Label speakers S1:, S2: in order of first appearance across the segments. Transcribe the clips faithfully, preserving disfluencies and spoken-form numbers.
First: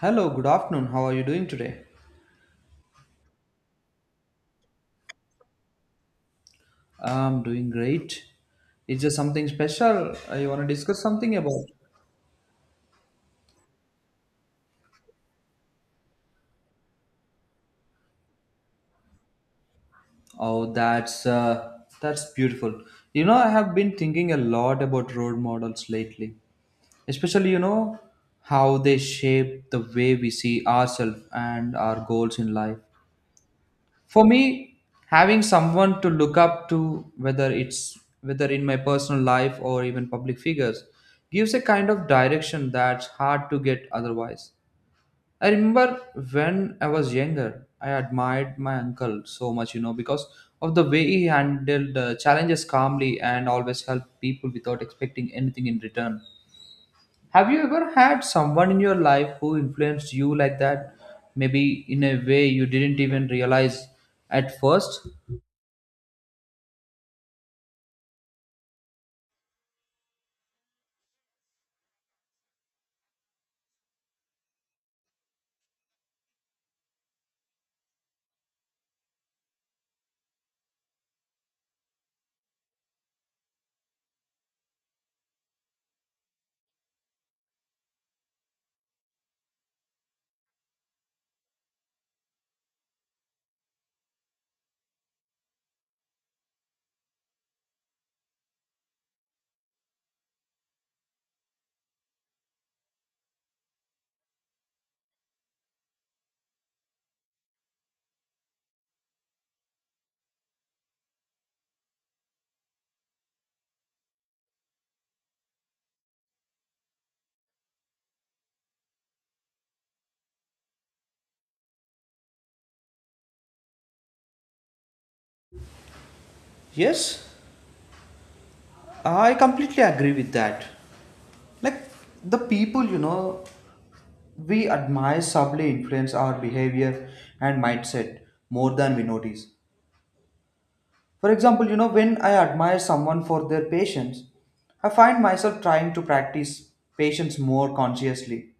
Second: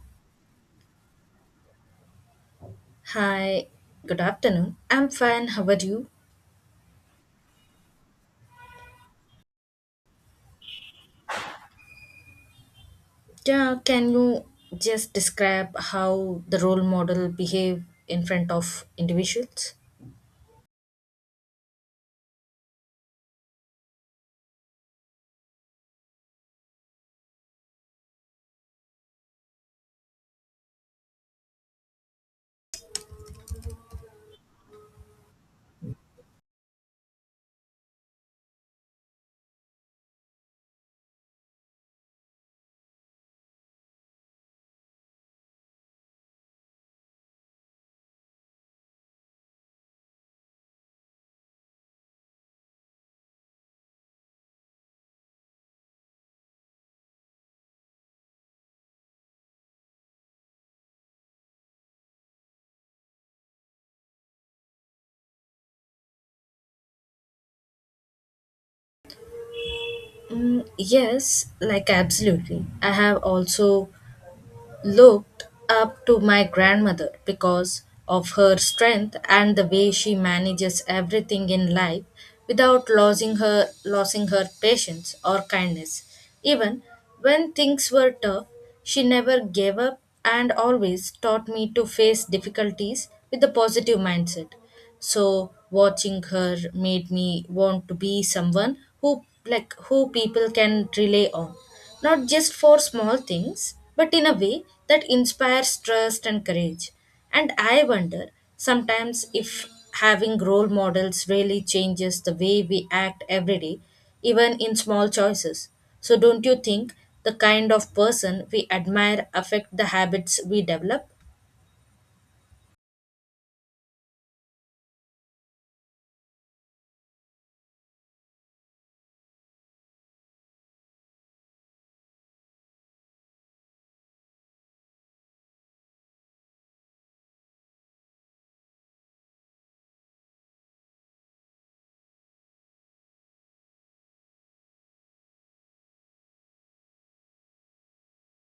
S1: Hello, good afternoon. How are you doing today?
S2: Hi, good afternoon. I'm fine. How are you?
S1: I'm doing great. Is there something special uh, you want to discuss something about?
S2: Yeah, can you just describe how the role model behave in front of individuals?
S1: Oh, that's uh, that's beautiful. You know, I have been thinking a lot about role models lately, especially you know how they shape the way we see ourselves and our goals in life. For me, having someone to look up to, whether it's whether in my personal life or even public figures, gives a kind of direction that's hard to get otherwise. I remember when I was younger, I admired my uncle so much, you know, because of the way he handled uh, challenges calmly and always helped people without expecting anything in return. Have you ever had someone in your life who influenced you like that, maybe in a way you didn't even realize at first?
S2: Mm, yes, like absolutely. I have also looked up to my grandmother because of her strength and the way she manages everything in life without losing her losing her patience or kindness even when things were tough. She never gave up and always taught me to face difficulties with a positive mindset. So watching her made me want to be someone who, like, who people can rely on, not just for small things but in a way that inspires trust and courage. And I wonder sometimes if having role models really changes the way we act every day, even in small choices. So don't you think the kind of person we admire affect the habits we develop?
S1: Yes, I completely agree with that. Like, the people, you know, we admire subtly influence our behavior and mindset more than we notice. For example, you know, when I admire someone for their patience, I find myself trying to practice patience more consciously.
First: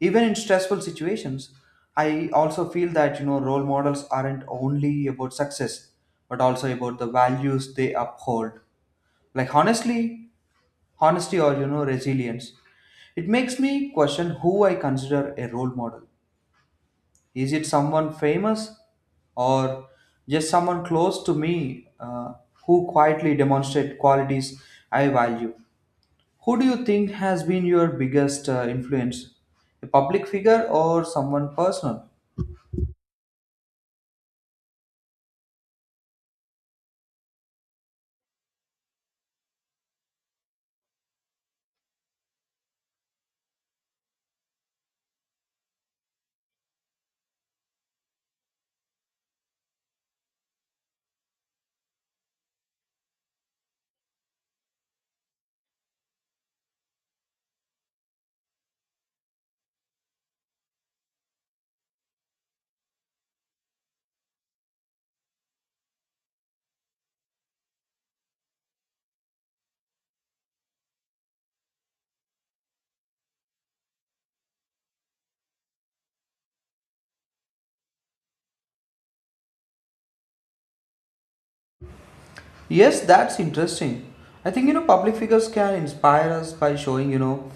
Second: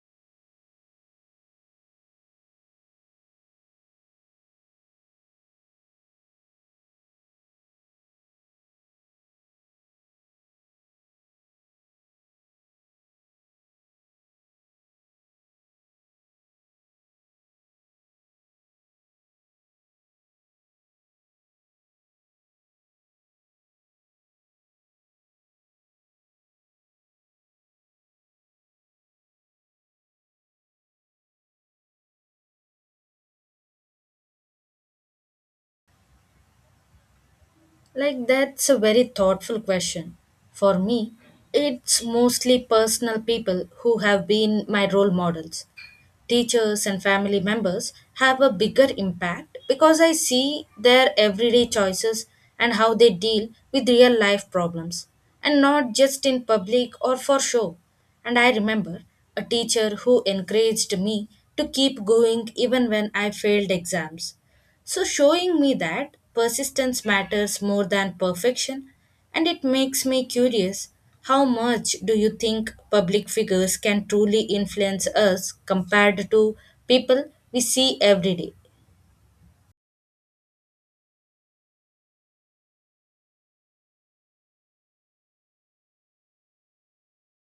S1: Even in stressful situations, I also feel that, you know, role models aren't only about success, but also about the values they uphold, like honestly honesty or, you know, resilience. It makes me question who I consider a role model. Is it someone famous, or just someone close to me, uh, who quietly demonstrate qualities I value? Who do you think has been your biggest uh, influence, a public figure or someone personal?
S2: Like, that's a very thoughtful question. For me, it's mostly personal people who have been my role models. Teachers and family members have a bigger impact because I see their everyday choices and how they deal with real life problems, and not just in public or for show. And I remember a teacher who encouraged me to keep going even when I failed exams. So, showing me that persistence matters more than perfection, and it makes me curious, how much do you think public figures can truly influence us compared to people we see every day?
S1: Yes, that's interesting. I think, you know, public figures can inspire us by showing, you know,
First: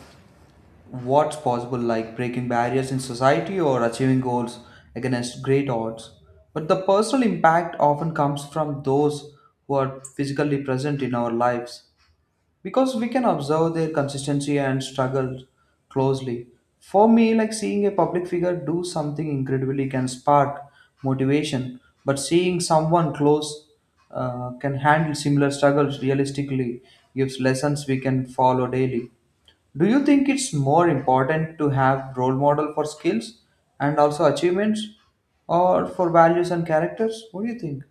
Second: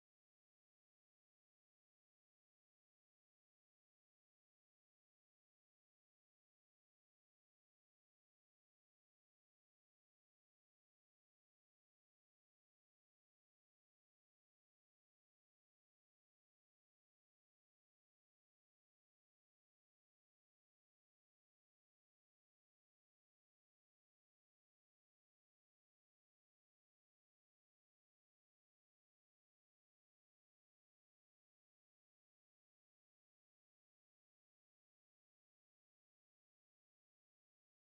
S1: what's possible, like breaking barriers in society or achieving goals against great odds. But the personal impact often comes from those who are physically present in our lives because we can observe their consistency and struggle closely. For me, like seeing a public figure do something incredibly can spark motivation, but seeing someone close uh, can handle similar struggles realistically gives lessons we can follow daily. Do you think it's more important to have role model for skills and also achievements, or for values and characters? What do you think?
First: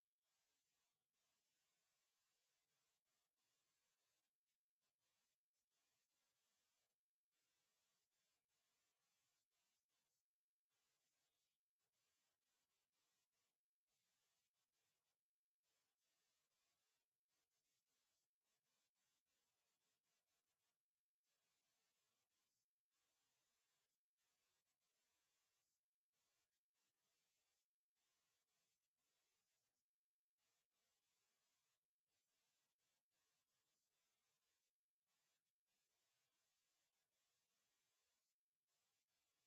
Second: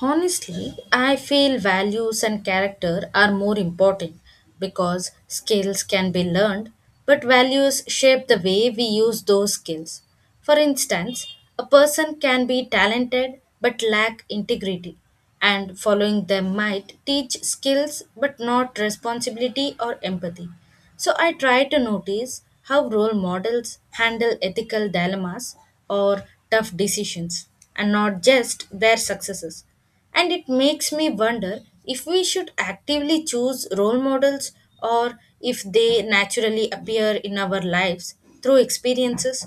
S2: Honestly, I feel values and character are more important because skills can be learned, but values shape the way we use those skills. For instance, a person can be talented but lack integrity, and following them might teach skills but not responsibility or empathy. So I try to notice how role models handle ethical dilemmas or tough decisions and not just their successes. And it makes me wonder if we should actively choose role models or if they naturally appear in our lives through experiences.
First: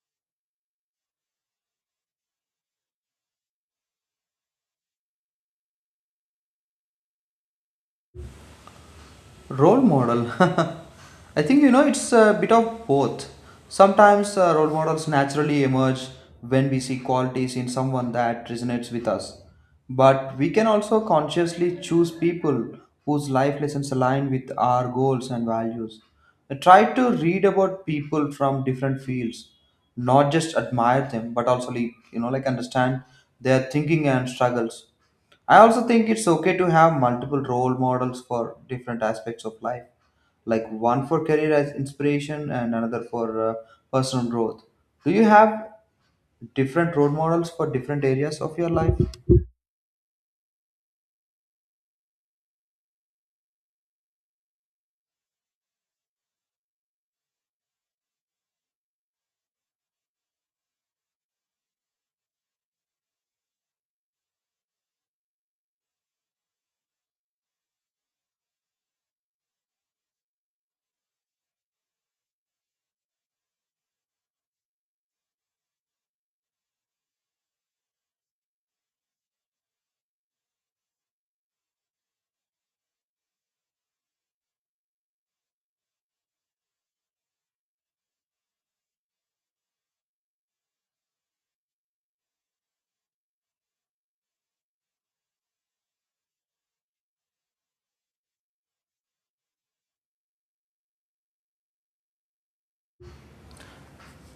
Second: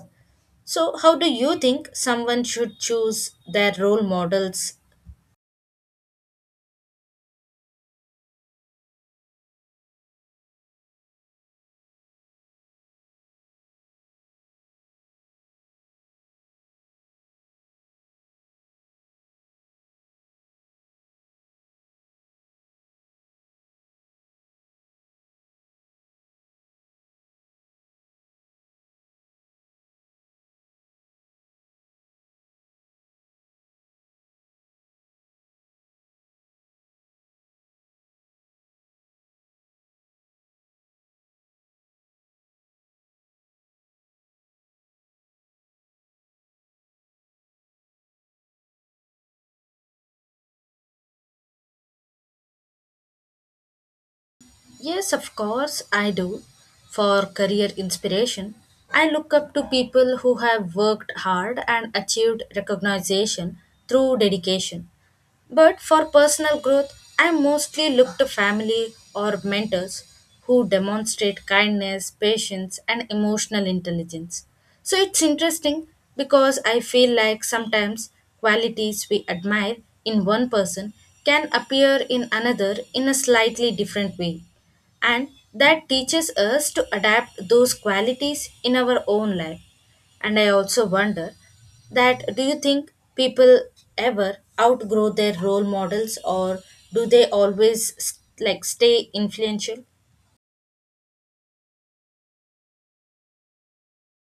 S2: So, how do you think someone should choose their role models?
S1: Role model. I think, you know, it's a bit of both. Sometimes uh, role models naturally emerge when we see qualities in someone that resonates with us. But we can also consciously choose people whose life lessons align with our goals and values. I try to read about people from different fields, not just admire them, but also, like, you know, like understand their thinking and struggles. I also think it's okay to have multiple role models for different aspects of life, like one for career as inspiration and another for uh, personal growth. Do you have different role models for different areas of your life?
S2: Yes, of course, I do. For career inspiration, I look up to people who have worked hard and achieved recognition through dedication. But for personal growth, I mostly look to family or mentors who demonstrate kindness, patience, and emotional intelligence. So it's interesting because I feel like sometimes qualities we admire in one person can appear in another in a slightly different way. And that teaches us to adapt those qualities in our own life. And I also wonder, that do you think people ever outgrow their role models or do they always s- like stay influential?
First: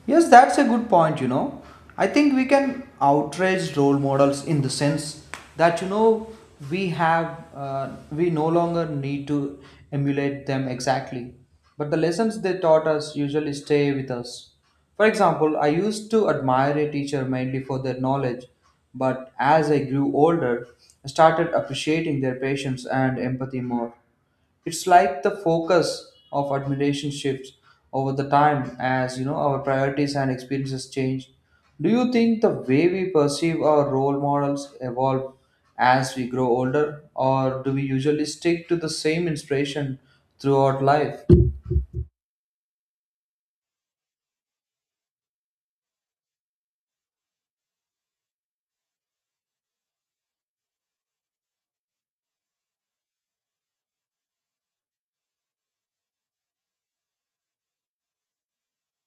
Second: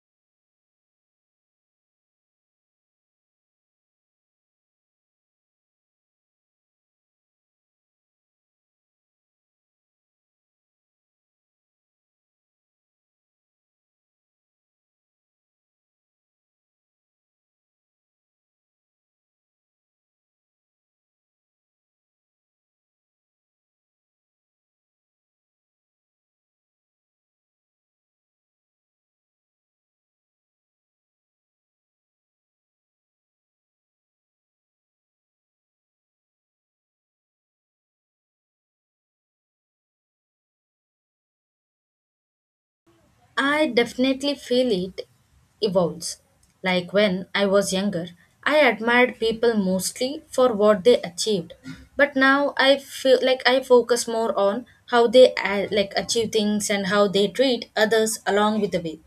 S1: Yes, that's a good point, you know. I think we can outrage role models in the sense that, you know, we have, uh, we no longer need to emulate them exactly. But the lessons they taught us usually stay with us. For example, I used to admire a teacher mainly for their knowledge, but as I grew older, I started appreciating their patience and empathy more. It's like the focus of admiration shifts over the time as, you know, our priorities and experiences change. Do you think the way we perceive our role models evolve as we grow older, or do we usually stick to the same inspiration throughout life?
S2: I definitely feel it evolves. Like when I was younger, I admired people mostly for what they achieved, but now I feel like I focus more on how they uh, like achieve things and how they treat others along with the way.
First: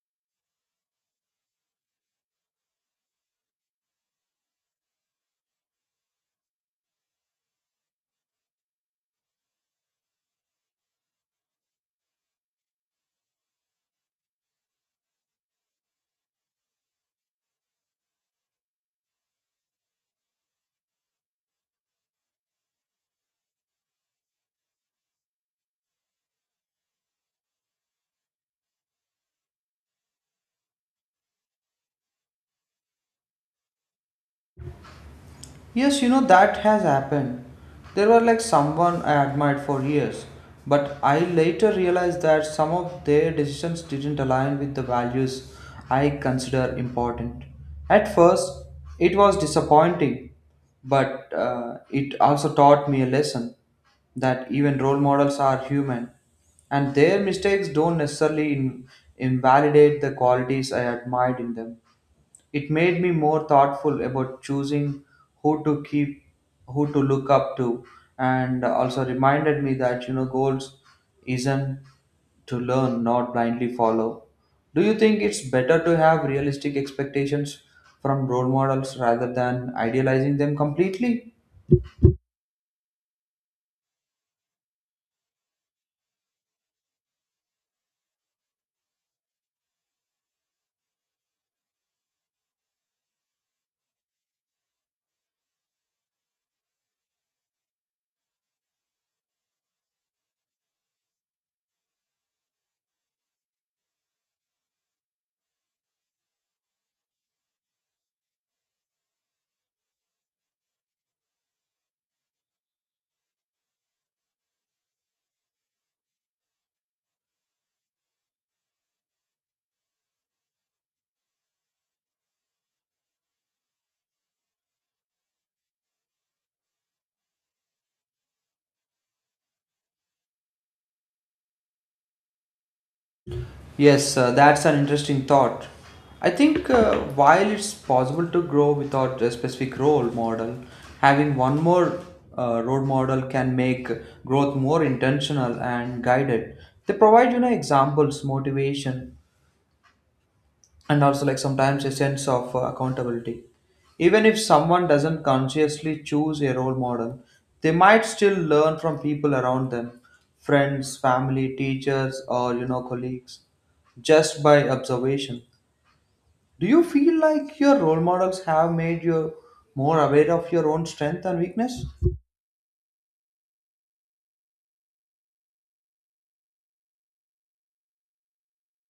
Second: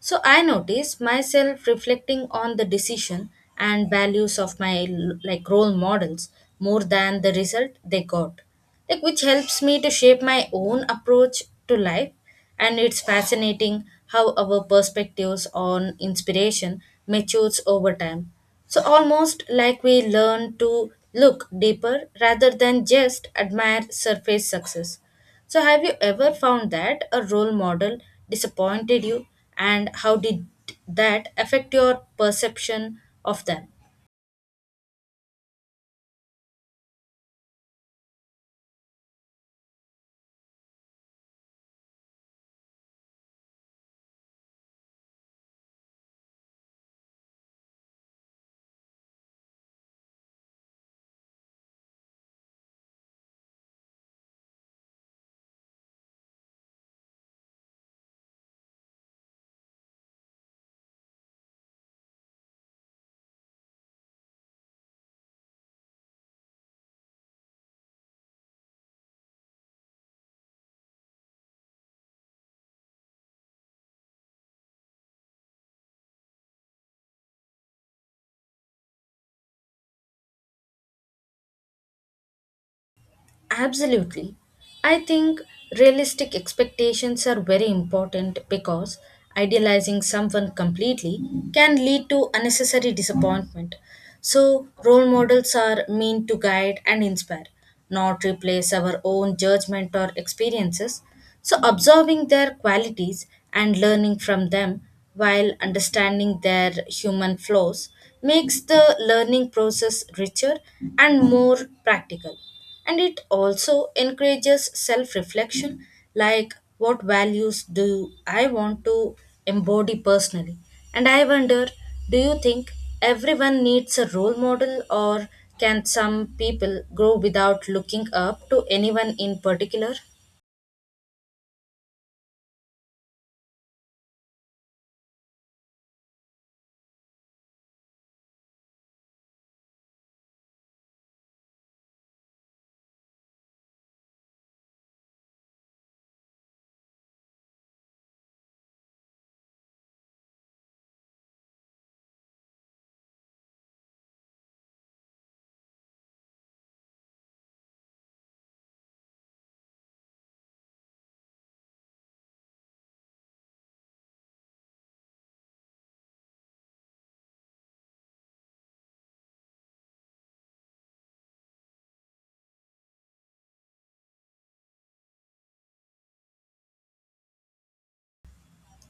S2: So I notice myself reflecting on the decision and values of my, like, role models more than the result they got. Like, which helps me to shape my own approach to life, and it's fascinating how our perspectives on inspiration matures over time. So almost like we learn to look deeper rather than just admire surface success. So, have you ever found that a role model disappointed you, and how did that affect your perception of them?
S1: Yes, you know, that has happened. There were, like, someone I admired for years, but I later realized that some of their decisions didn't align with the values I consider important. At first, it was disappointing, but uh, it also taught me a lesson that even role models are human and their mistakes don't necessarily in- invalidate the qualities I admired in them. It made me more thoughtful about choosing who to keep, who to look up to, and also reminded me that, you know, goals isn't to learn, not blindly follow. Do you think it's better to have realistic expectations from role models rather than idealizing them completely?
S2: Absolutely. I think realistic expectations are very important because idealizing someone completely can lead to unnecessary disappointment. So, role models are meant to guide and inspire, not replace our own judgment or experiences. So, observing their qualities and learning from them while understanding their human flaws makes the learning process richer and more practical. And it also encourages self reflection, like what values do I want to embody personally? And I wonder, do you think everyone needs a role model, or can some people grow without looking up to anyone in particular?
S1: Yes, uh, that's an interesting thought. I think uh, while it's possible to grow without a specific role model, having one more uh, role model can make growth more intentional and guided. They provide, you know, examples, motivation, and also, like, sometimes a sense of uh, accountability. Even if someone doesn't consciously choose a role model, they might still learn from people around them, friends, family, teachers, or, you know, colleagues, just by observation. Do you feel like your role models have made you more aware of your own strength and weakness?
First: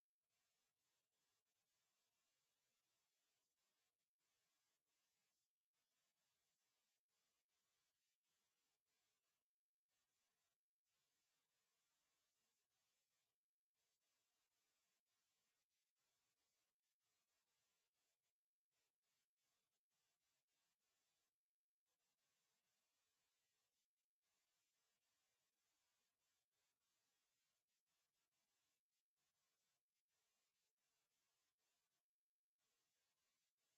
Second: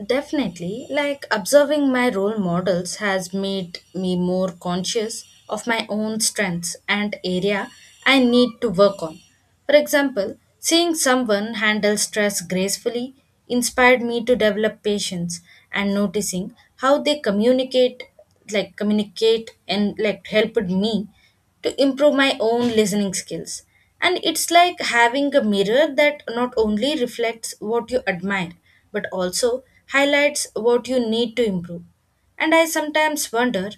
S2: Definitely, like observing my role models has made me more conscious of my own strengths and area I need to work on. For example, seeing someone handle stress gracefully inspired me to develop patience, and noticing how they communicate like communicate and like helped me to improve my own listening skills. And it's like having a mirror that not only reflects what you admire, but also highlights what you need to improve. And I sometimes wonder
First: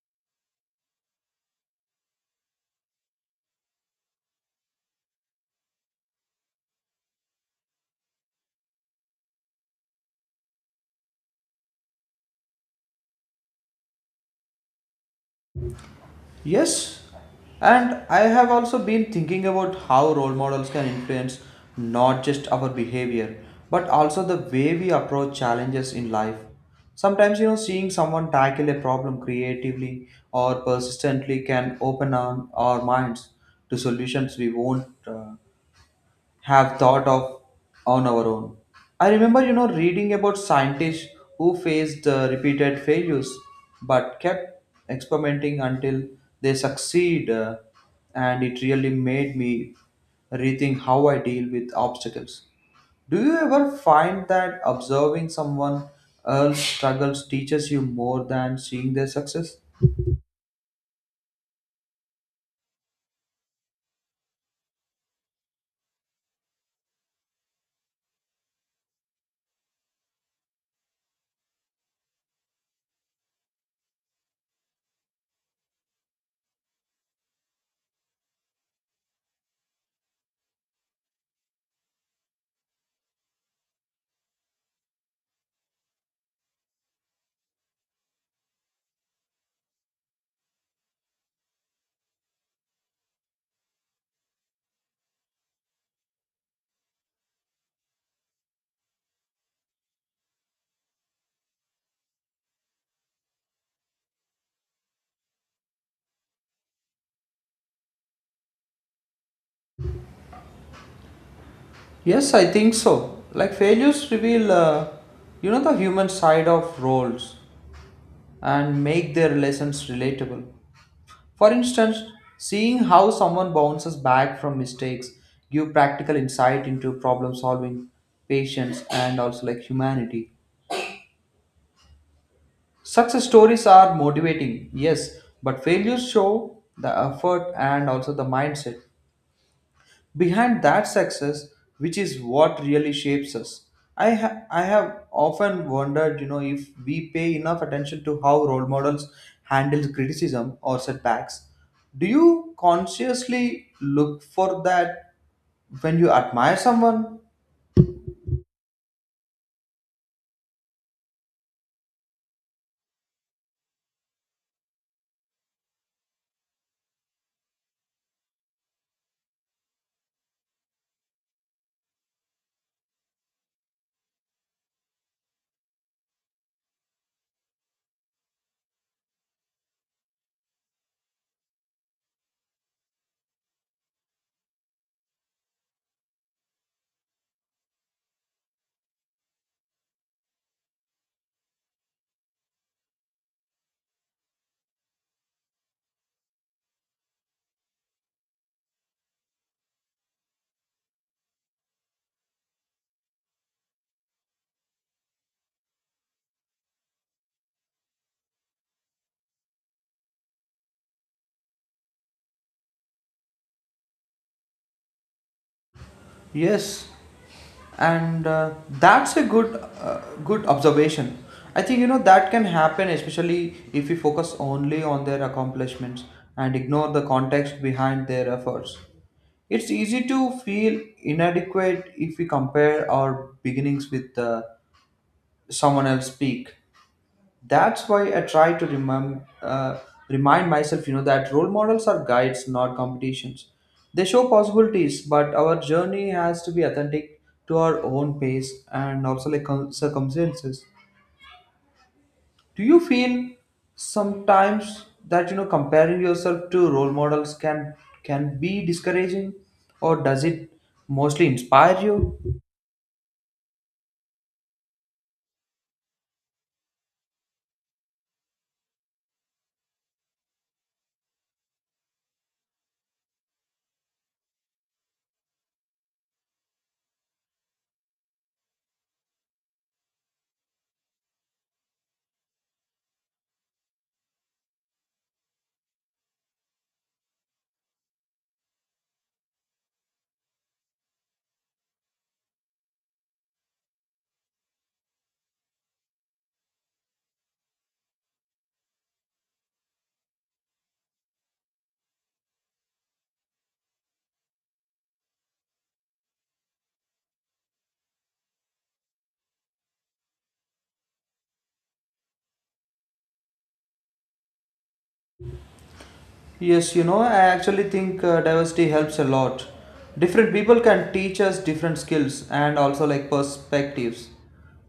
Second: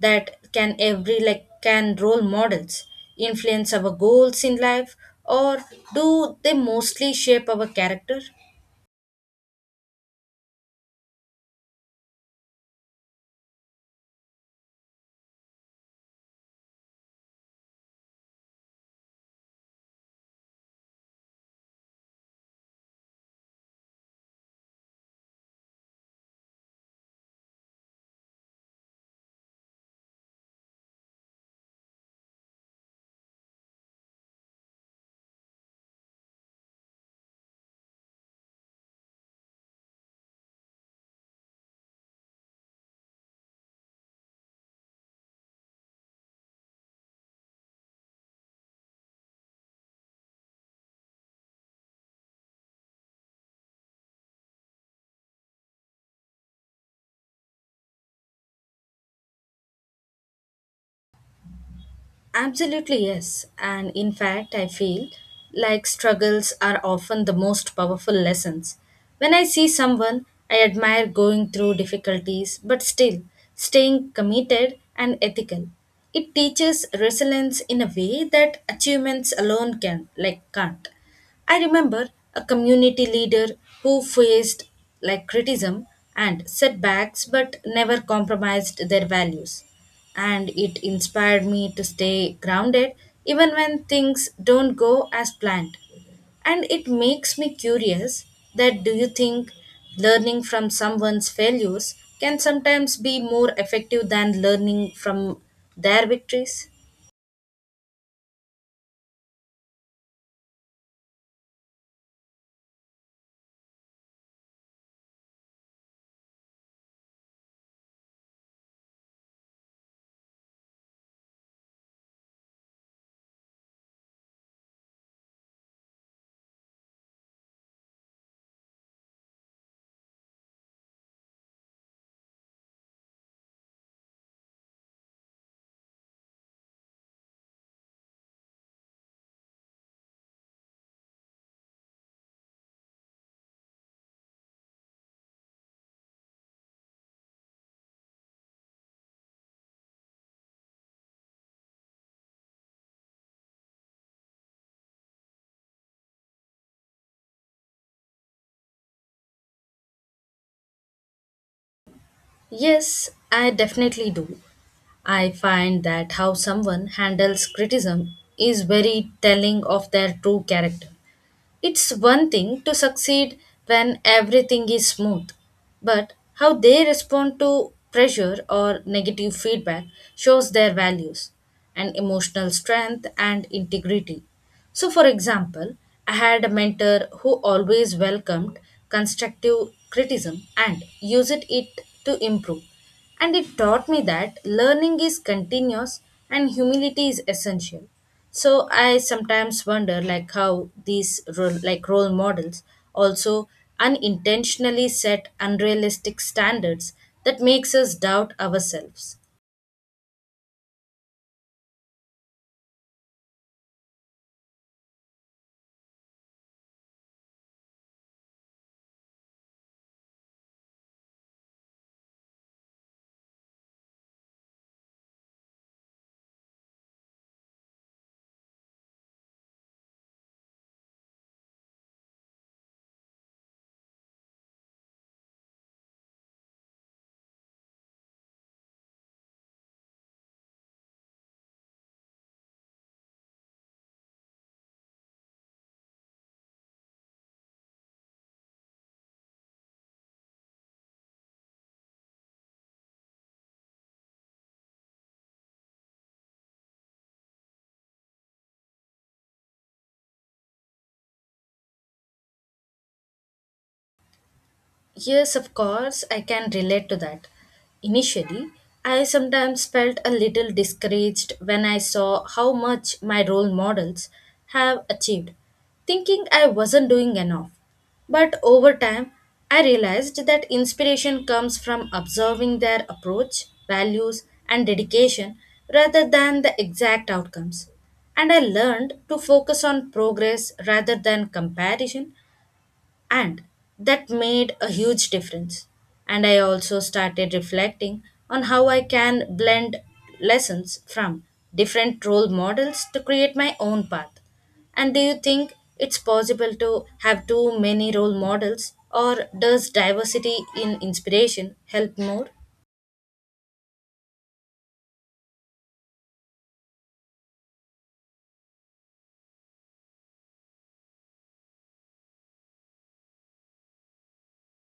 S2: that can every like can role models influence our goals in life or do they mostly shape our character?
S1: Yes, and I have also been thinking about how role models can influence not just our behavior, but also the way we approach challenges in life. Sometimes, you know, seeing someone tackle a problem creatively or persistently can open our, our minds to solutions we won't uh, have thought of on our own. I remember, you know, reading about scientists who faced uh, repeated failures but kept experimenting until they succeed, uh, and it really made me rethink how I deal with obstacles. Do you ever find that observing someone else struggles teaches you more than seeing their success?
S2: Absolutely, yes. And in fact, I feel like struggles are often the most powerful lessons. When I see someone I admire going through difficulties, but still staying committed and ethical, it teaches resilience in a way that achievements alone can, like, can't. I remember a community leader who faced, like, criticism and setbacks but never compromised their values, and it inspired me to stay grounded even when things don't go as planned. And it makes me curious, that do you think learning from someone's failures can sometimes be more effective than learning from their victories?
S1: Yes, I think so. Like, failures reveal, uh, you know, the human side of roles and make their lessons relatable. For instance, seeing how someone bounces back from mistakes give practical insight into problem solving, patience, and also, like, humanity. Success stories are motivating, yes, but failures show the effort and also the mindset behind that success, which is what really shapes us. I, ha- I have often wondered, you know, if we pay enough attention to how role models handle criticism or setbacks. Do you consciously look for that when you admire someone?
S2: Yes, I definitely do. I find that how someone handles criticism is very telling of their true character. It's one thing to succeed when everything is smooth, but how they respond to pressure or negative feedback shows their values and emotional strength and integrity. So, for example, I had a mentor who always welcomed constructive criticism and used it to improve. And it taught me that learning is continuous and humility is essential. So I sometimes wonder, like, how these role, like role models also unintentionally set unrealistic standards that makes us doubt ourselves.
S1: Yes, and uh, that's a good uh, good observation. I think, you know, that can happen, especially if we focus only on their accomplishments and ignore the context behind their efforts. It's easy to feel inadequate if we compare our beginnings with uh, someone else's peak. That's why I try to remember uh, remind myself, you know, that role models are guides, not competitions. They show possibilities, but our journey has to be authentic to our own pace and also, like, con- circumstances. Do you feel sometimes that, you know, comparing yourself to role models can can be discouraging, or does it mostly inspire you?
S2: Yes, of course, I can relate to that. Initially, I sometimes felt a little discouraged when I saw how much my role models have achieved, thinking I wasn't doing enough. But over time, I realized that inspiration comes from observing their approach, values, and dedication rather than the exact outcomes, and I learned to focus on progress rather than comparison, and that made a huge difference. And I also started reflecting on how I can blend lessons from different role models to create my own path. And do you think it's possible to have too many role models, or does diversity in inspiration help more?
S1: Yes, you know, I actually think uh, diversity helps a lot. Different people can teach us different skills and also, like, perspectives.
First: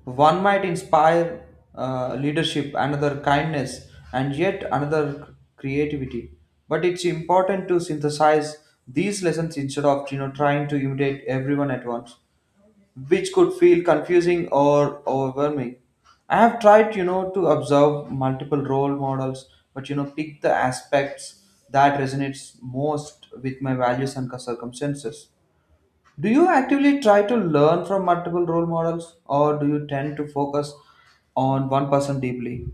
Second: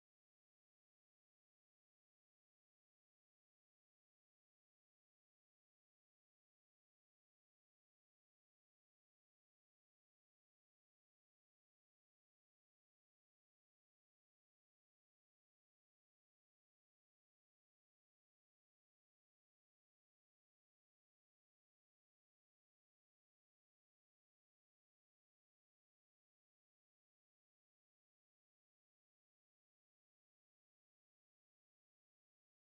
S1: One might inspire uh, leadership, another kindness, and yet another creativity. But it's important to synthesize these lessons instead of, you know, trying to imitate everyone at once, which could feel confusing or overwhelming. I have tried, you know, to observe multiple role models, but, you know, pick the aspects that resonates most with my values and circumstances. Do you actively try to learn from multiple role models, or do you tend to focus on one person deeply?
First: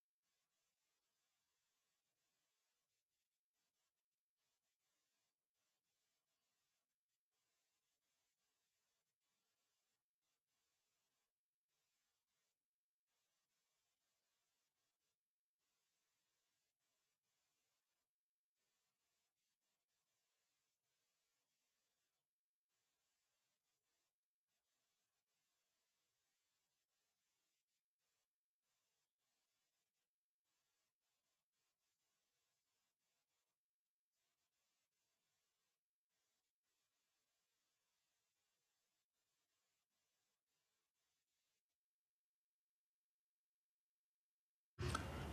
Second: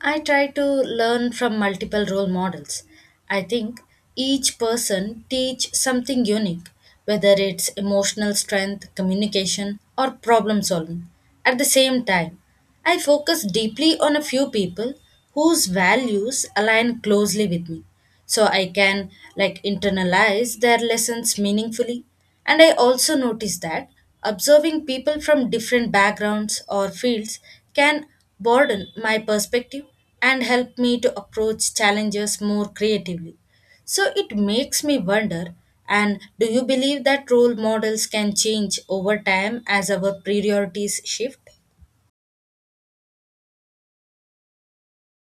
S2: I try to learn from multiple role models. I think each person teach something unique, whether it's emotional strength, communication, or problem solving. At the same time, I focus deeply on a few people whose values align closely with me so I can, like, internalize their lessons meaningfully. And I also notice that observing people from different backgrounds or fields can broaden my perspective and help me to approach challenges more creatively. So it makes me wonder, and do you believe that role models can change over time as our priorities shift?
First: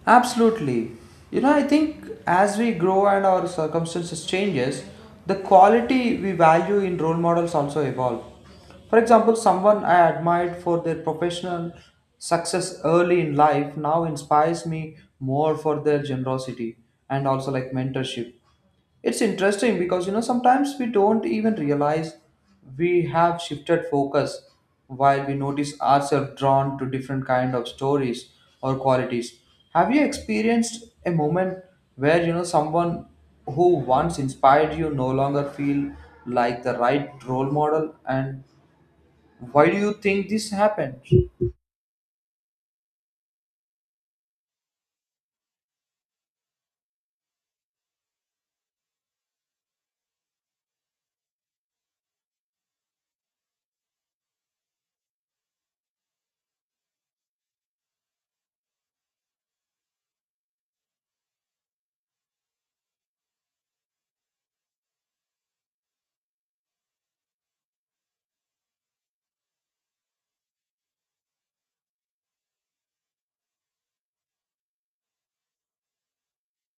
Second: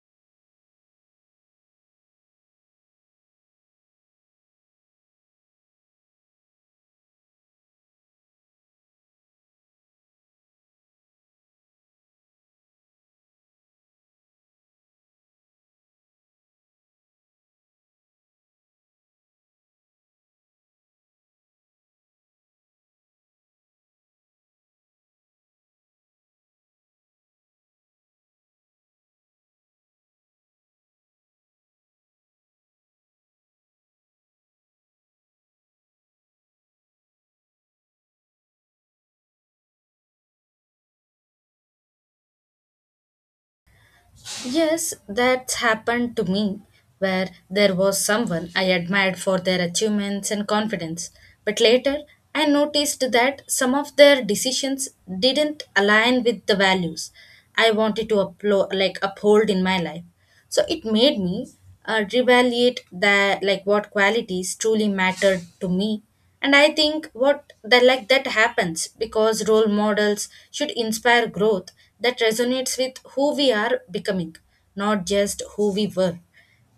S1: Absolutely. You know, I think as we grow and our circumstances changes, the quality we value in role models also evolve. For example, someone I admired for their professional success early in life now inspires me more for their generosity and also, like, mentorship. It's interesting because, you know, sometimes we don't even realize we have shifted focus while we notice ourselves drawn to different kind of stories or qualities. Have you experienced a moment where, you know, someone who once inspired you no longer feel like the right role model, and why do you think this happened?
S2: Yes, that's happened to me, where there was someone I admired for their achievements and confidence. But later, I noticed that some of their decisions didn't align with the values I wanted to uplo- like uphold in my life. So it made me uh, reevaluate that, like what qualities truly mattered to me, and I think what the, like, that happens because role models should inspire growth that resonates with who we are becoming, not just who we were.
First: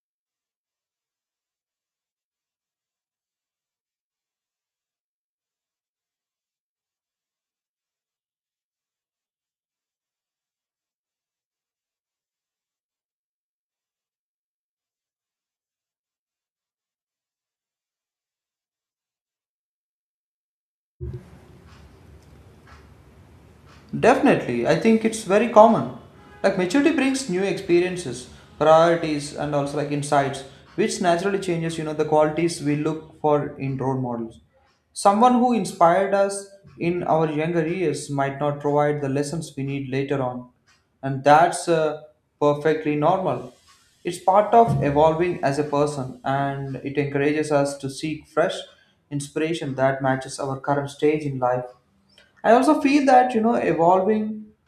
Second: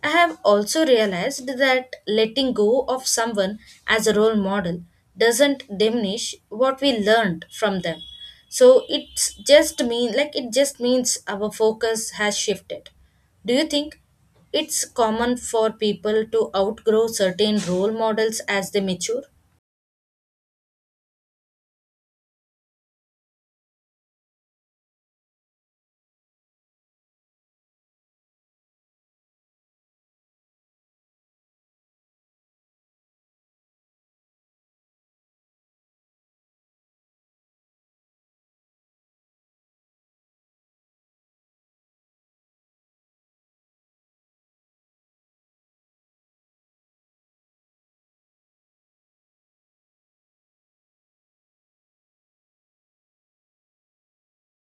S2: I have also realized that letting go of someone as a role model doesn't diminish what we learned from them, so it's just mean like it just means our focus has shifted. Do you think it's common for people to outgrow certain role models as they mature?
S1: Definitely, I think it's very common. Like, maturity brings new experiences, priorities, and also, like, insights, which naturally changes, you know, the qualities we look for in role models. Someone who inspired us in our younger years might not provide the lessons we need later on, and that's uh, perfectly normal. It's part of evolving as a person, and it encourages us to seek fresh inspiration that matches our current stage in life. I also feel that, you know, evolving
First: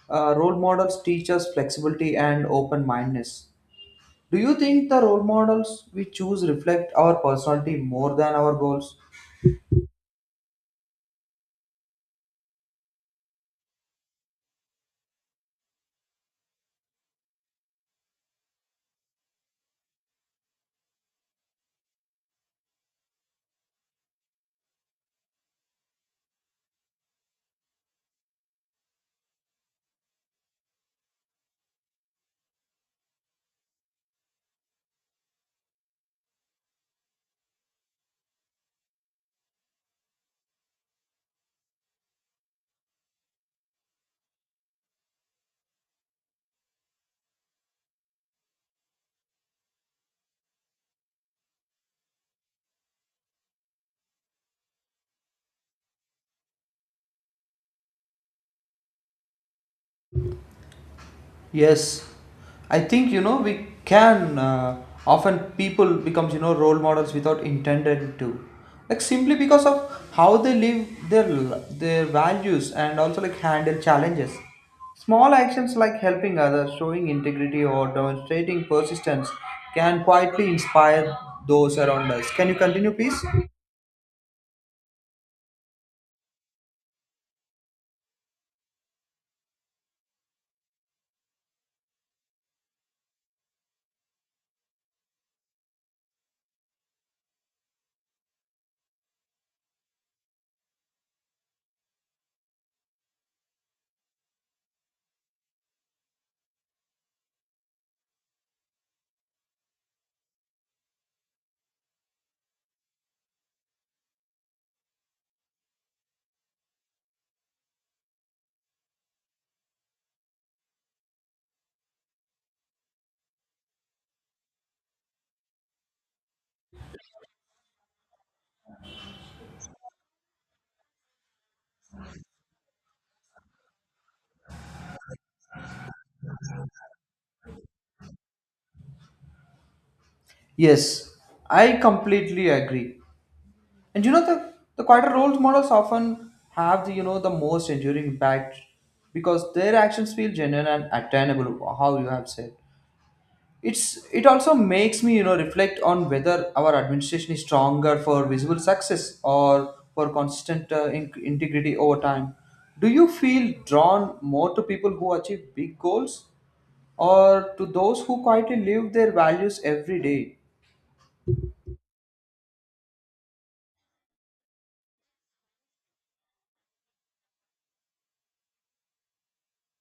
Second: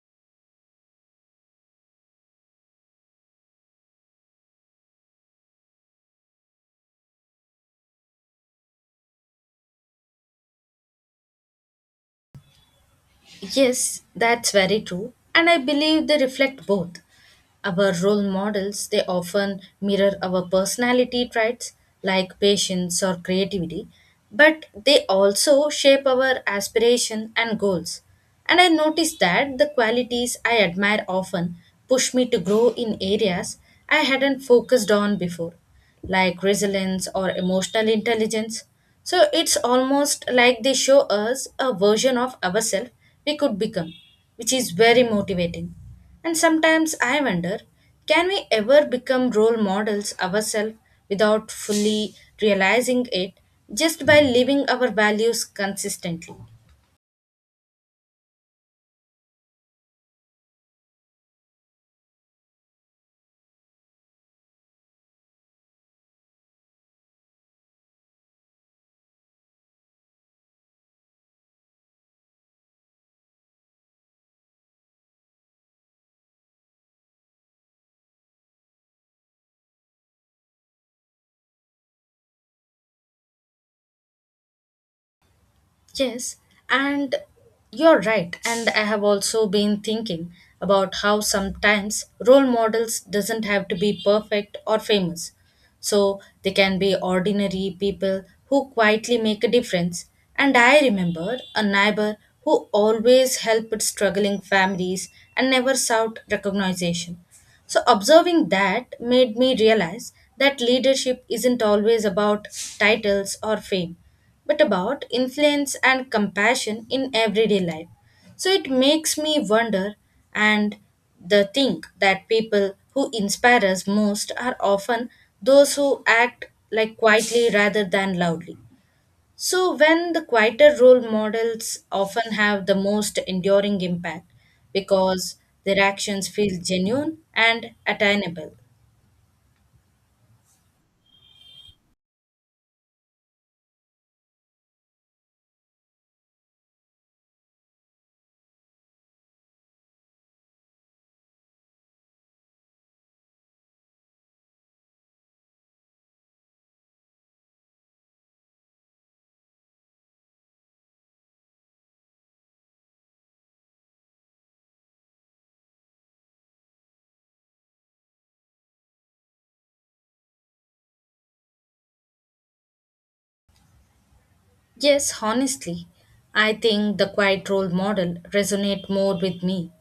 S1: uh, role models teach us flexibility and open mindedness. Do you think the role models we choose reflect our personality more than our goals?
S2: Yes, that's very true. And I believe they reflect both. Our role models, they often mirror our personality traits like patience or creativity, but they also shape our aspiration and goals. And I noticed that the qualities I admire often push me to grow in areas I hadn't focused on before, like resilience or emotional intelligence. So it's almost like they show us a version of ourselves we could become, which is very motivating. And sometimes I wonder, can we ever become role models ourselves without fully realizing it just by living our values consistently?
S1: Yes, I think, you know, we can uh, often people becomes, you know, role models without intended to, like simply because of how they live their l- their values and also, like, handle challenges. Small actions like helping others, showing integrity, or demonstrating persistence can quietly inspire those around us. Can you continue, please?
S2: Yes, and you're right. And I have also been thinking about how sometimes role models doesn't have to be perfect or famous. So they can be ordinary people who quietly make a difference. And I remember a neighbor who always helped struggling families and never sought recognition. So, observing that made me realize that leadership isn't always about titles or fame, but about influence and compassion in everyday life. So, it makes me wonder, and the think that people who inspire us most are often those who act, like, quietly rather than loudly. So, when the quieter role models often have the most enduring impact because their actions feel genuine and attainable.
S1: Yes, I completely agree. And you know, the the quieter role models often have the, you know, the most enduring impact because their actions feel genuine and attainable. How you have said, it's it also makes me, you know, reflect on whether our administration is stronger for visible success or for consistent uh, in- integrity over time. Do you feel drawn more to people who achieve big goals, or to those who quietly live their values every day?
S2: Yes, honestly, I think the quiet role model resonate more with me.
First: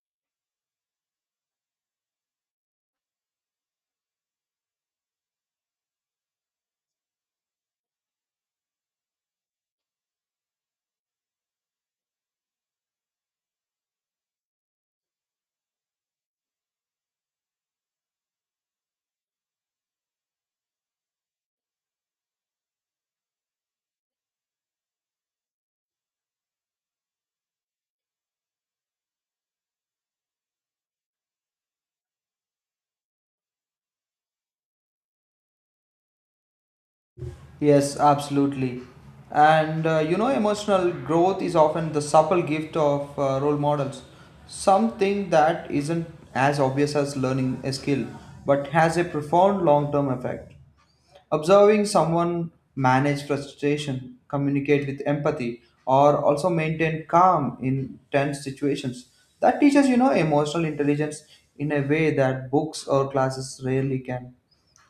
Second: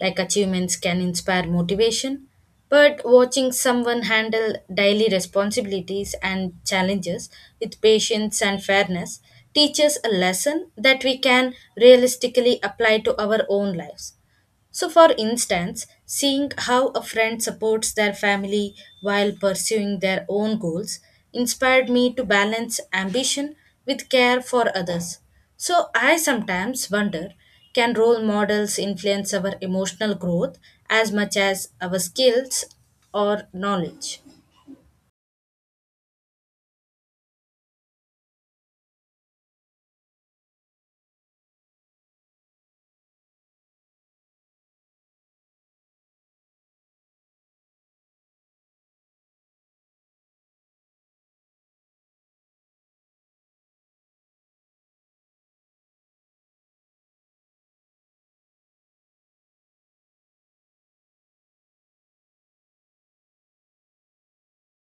S2: Like achievements can inspire motivation, but watching someone handle daily responsibilities and challenges with patience and fairness teaches a lesson that we can realistically apply to our own lives. So, for instance, seeing how a friend supports their family while pursuing their own goals inspired me to balance ambition with care for others. So, I sometimes wonder, can role models influence our emotional growth as much as our skills or knowledge?
S1: Yes, absolutely. And uh, you know, emotional growth is often the subtle gift of uh, role models. Something that isn't as obvious as learning a skill, but has a profound long term effect. Observing someone manage frustration, communicate with empathy, or also maintain calm in tense situations. That teaches, you know, emotional intelligence in a way that books or classes rarely can.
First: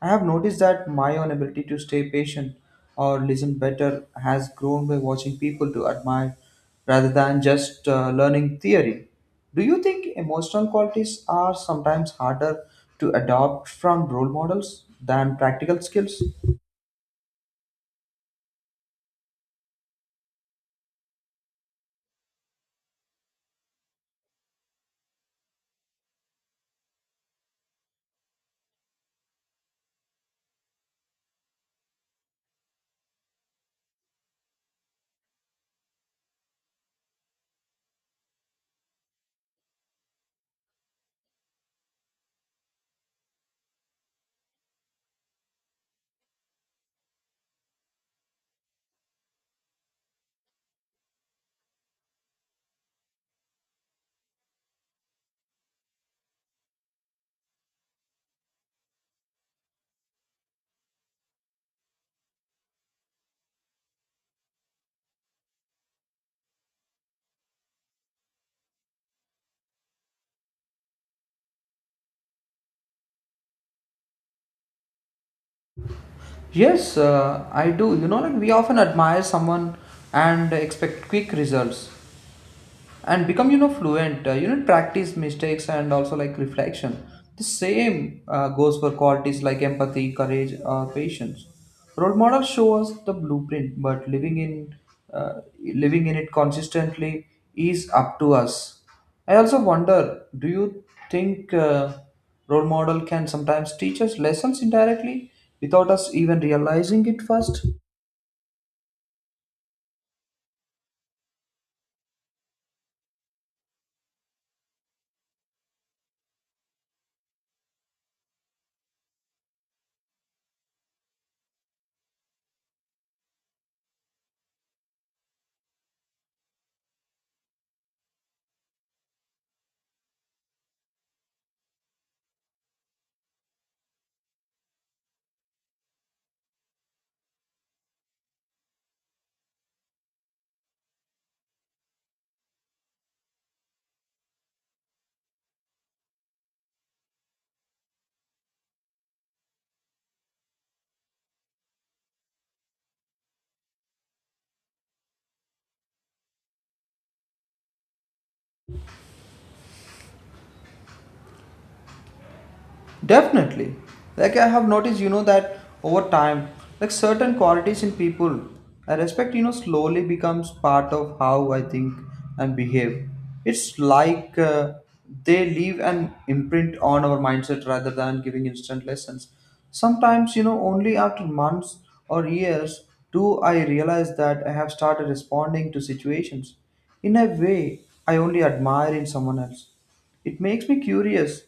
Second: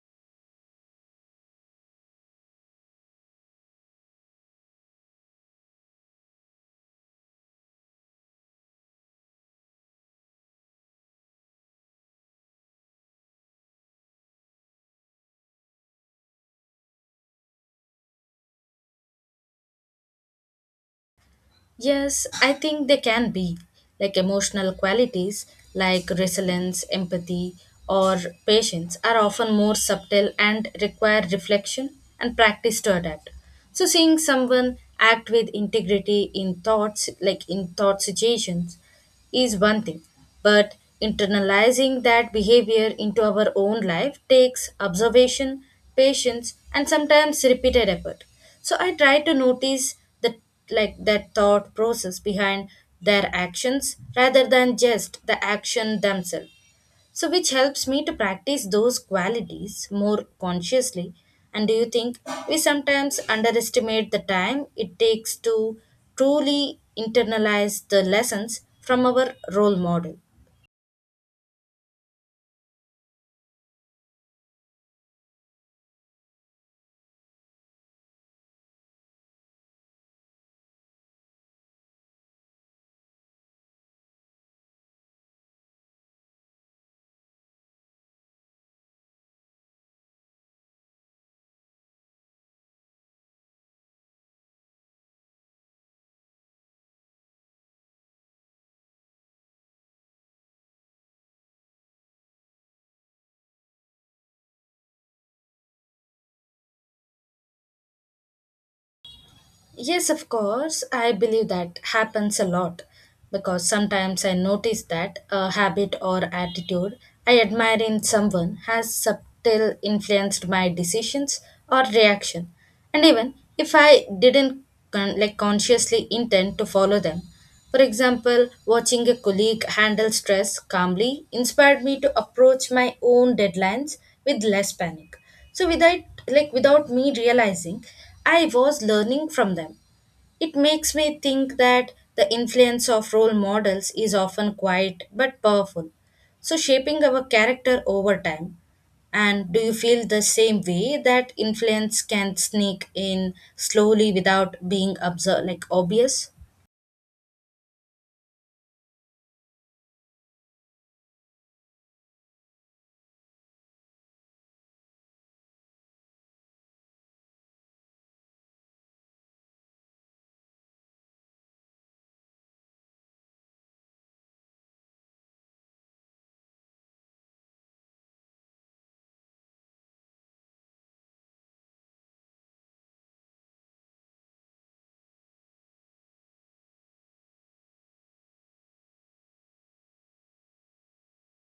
S1: I have noticed that my own ability to stay patient or listen better has grown by watching people to admire rather than just uh, learning theory. Do you think emotional qualities are sometimes harder to adopt from role models than practical skills?
S2: Yes, I think they can be, like emotional qualities like resilience, empathy, or patience are often more subtle and require reflection and practice to adapt. So seeing someone act with integrity in thoughts like in thought situations is one thing, but internalizing that behavior into our own life takes observation, patience, and sometimes repeated effort. So I try to notice the, like, that thought process behind their actions rather than just the action themselves, so which helps me to practice those qualities more consciously. And do you think we sometimes underestimate the time it takes to truly internalize the lessons from our role model?
S1: Yes, uh, I do. You know, like we often admire someone and expect quick results, and become, you know, fluent, uh, you know, practice mistakes and also, like, reflection. The same uh, goes for qualities like empathy, courage, or patience. Role models show us the blueprint, but living in uh, living in it consistently is up to us. I also wonder, do you think uh, role model can sometimes teach us lessons indirectly without us even realizing it first?
S2: Yes, of course. I believe that happens a lot because sometimes I notice that a habit or attitude I admire in someone has subtle influenced my decisions or reaction. And even if I didn't con- like consciously intend to follow them, for example, watching a colleague handle stress calmly inspired me to approach my own deadlines with less panic. So without like without me realizing, I was learning from them. It makes me think that the influence of role models is often quiet but powerful. So shaping our character over time. And do you feel the same way that influence can sneak in slowly without being observed, like obvious?
S1: Definitely. Like, I have noticed, you know, that over time, like certain qualities in people I respect, you know, slowly becomes part of how I think and behave. It's like uh, they leave an imprint on our mindset rather than giving instant lessons. Sometimes, you know, only after months or years do I realize that I have started responding to situations in a way I only admire in someone else. It makes me curious,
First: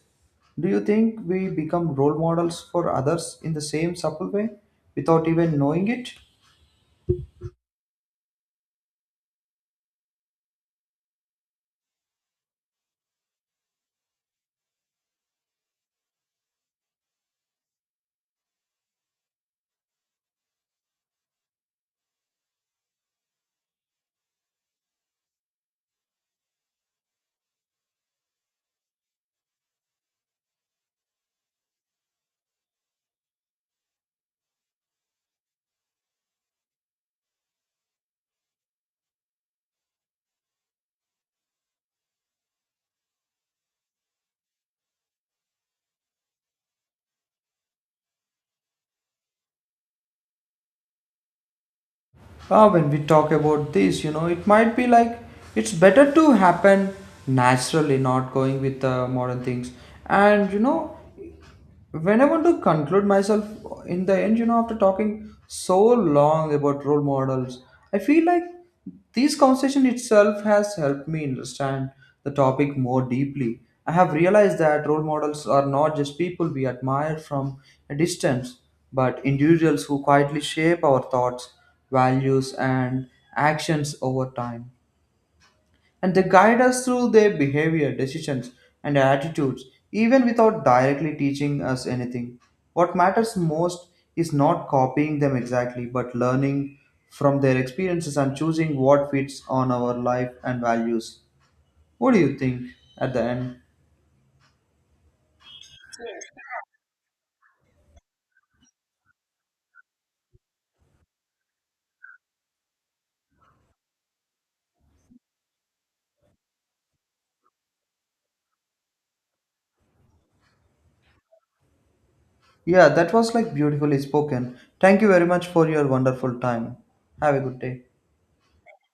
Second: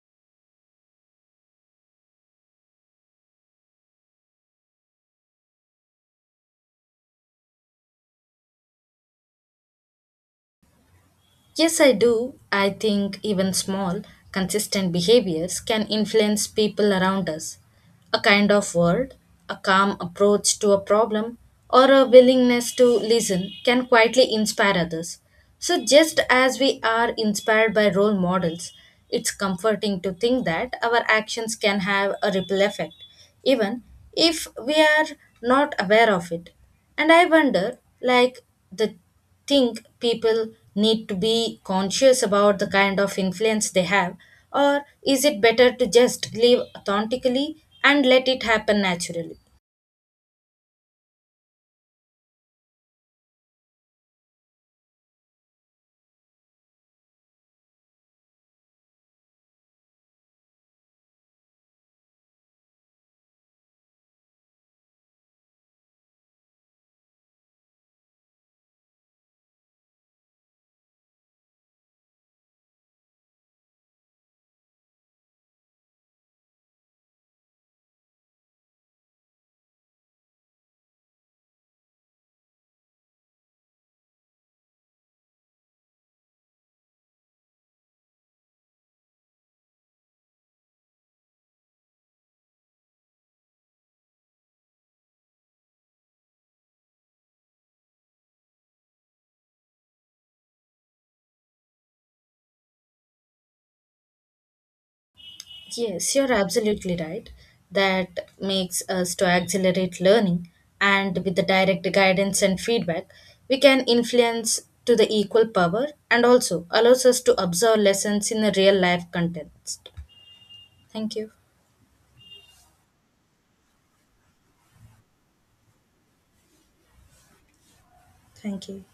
S1: do you think we become role models for others in the same subtle way without even knowing it?
S2: Yes, I do. I think even small, consistent behaviors can influence people around us. A kind of word, a calm approach to a problem, or a willingness to listen can quietly inspire others. So, just as we are inspired by role models, it's comforting to think that our actions can have a ripple effect, even if we are not aware of it. And I wonder, like, the think people need to be conscious about the kind of influence they have, or is it better to just live authentically and let it happen naturally?
S1: Ah, when we talk about this, you know, it might be like it's better to happen naturally, not going with the modern things. And you know, when I want to conclude myself in the end, you know, after talking so long about role models, I feel like this conversation itself has helped me understand the topic more deeply. I have realized that role models are not just people we admire from a distance, but individuals who quietly shape our thoughts, values, and actions over time, and they guide us through their behavior, decisions, and attitudes, even without directly teaching us anything. What matters most is not copying them exactly, but learning from their experiences and choosing what fits on our life and values. What do you think at the end?
S2: Yes, you're absolutely right. That makes us to accelerate learning, and with the direct guidance and feedback, we can influence to the equal power and also allows us to observe lessons in a real life context. Thank you.
S1: Yeah, that was like beautifully spoken. Thank you very much for your wonderful time. Have a good day.
S2: Thank you.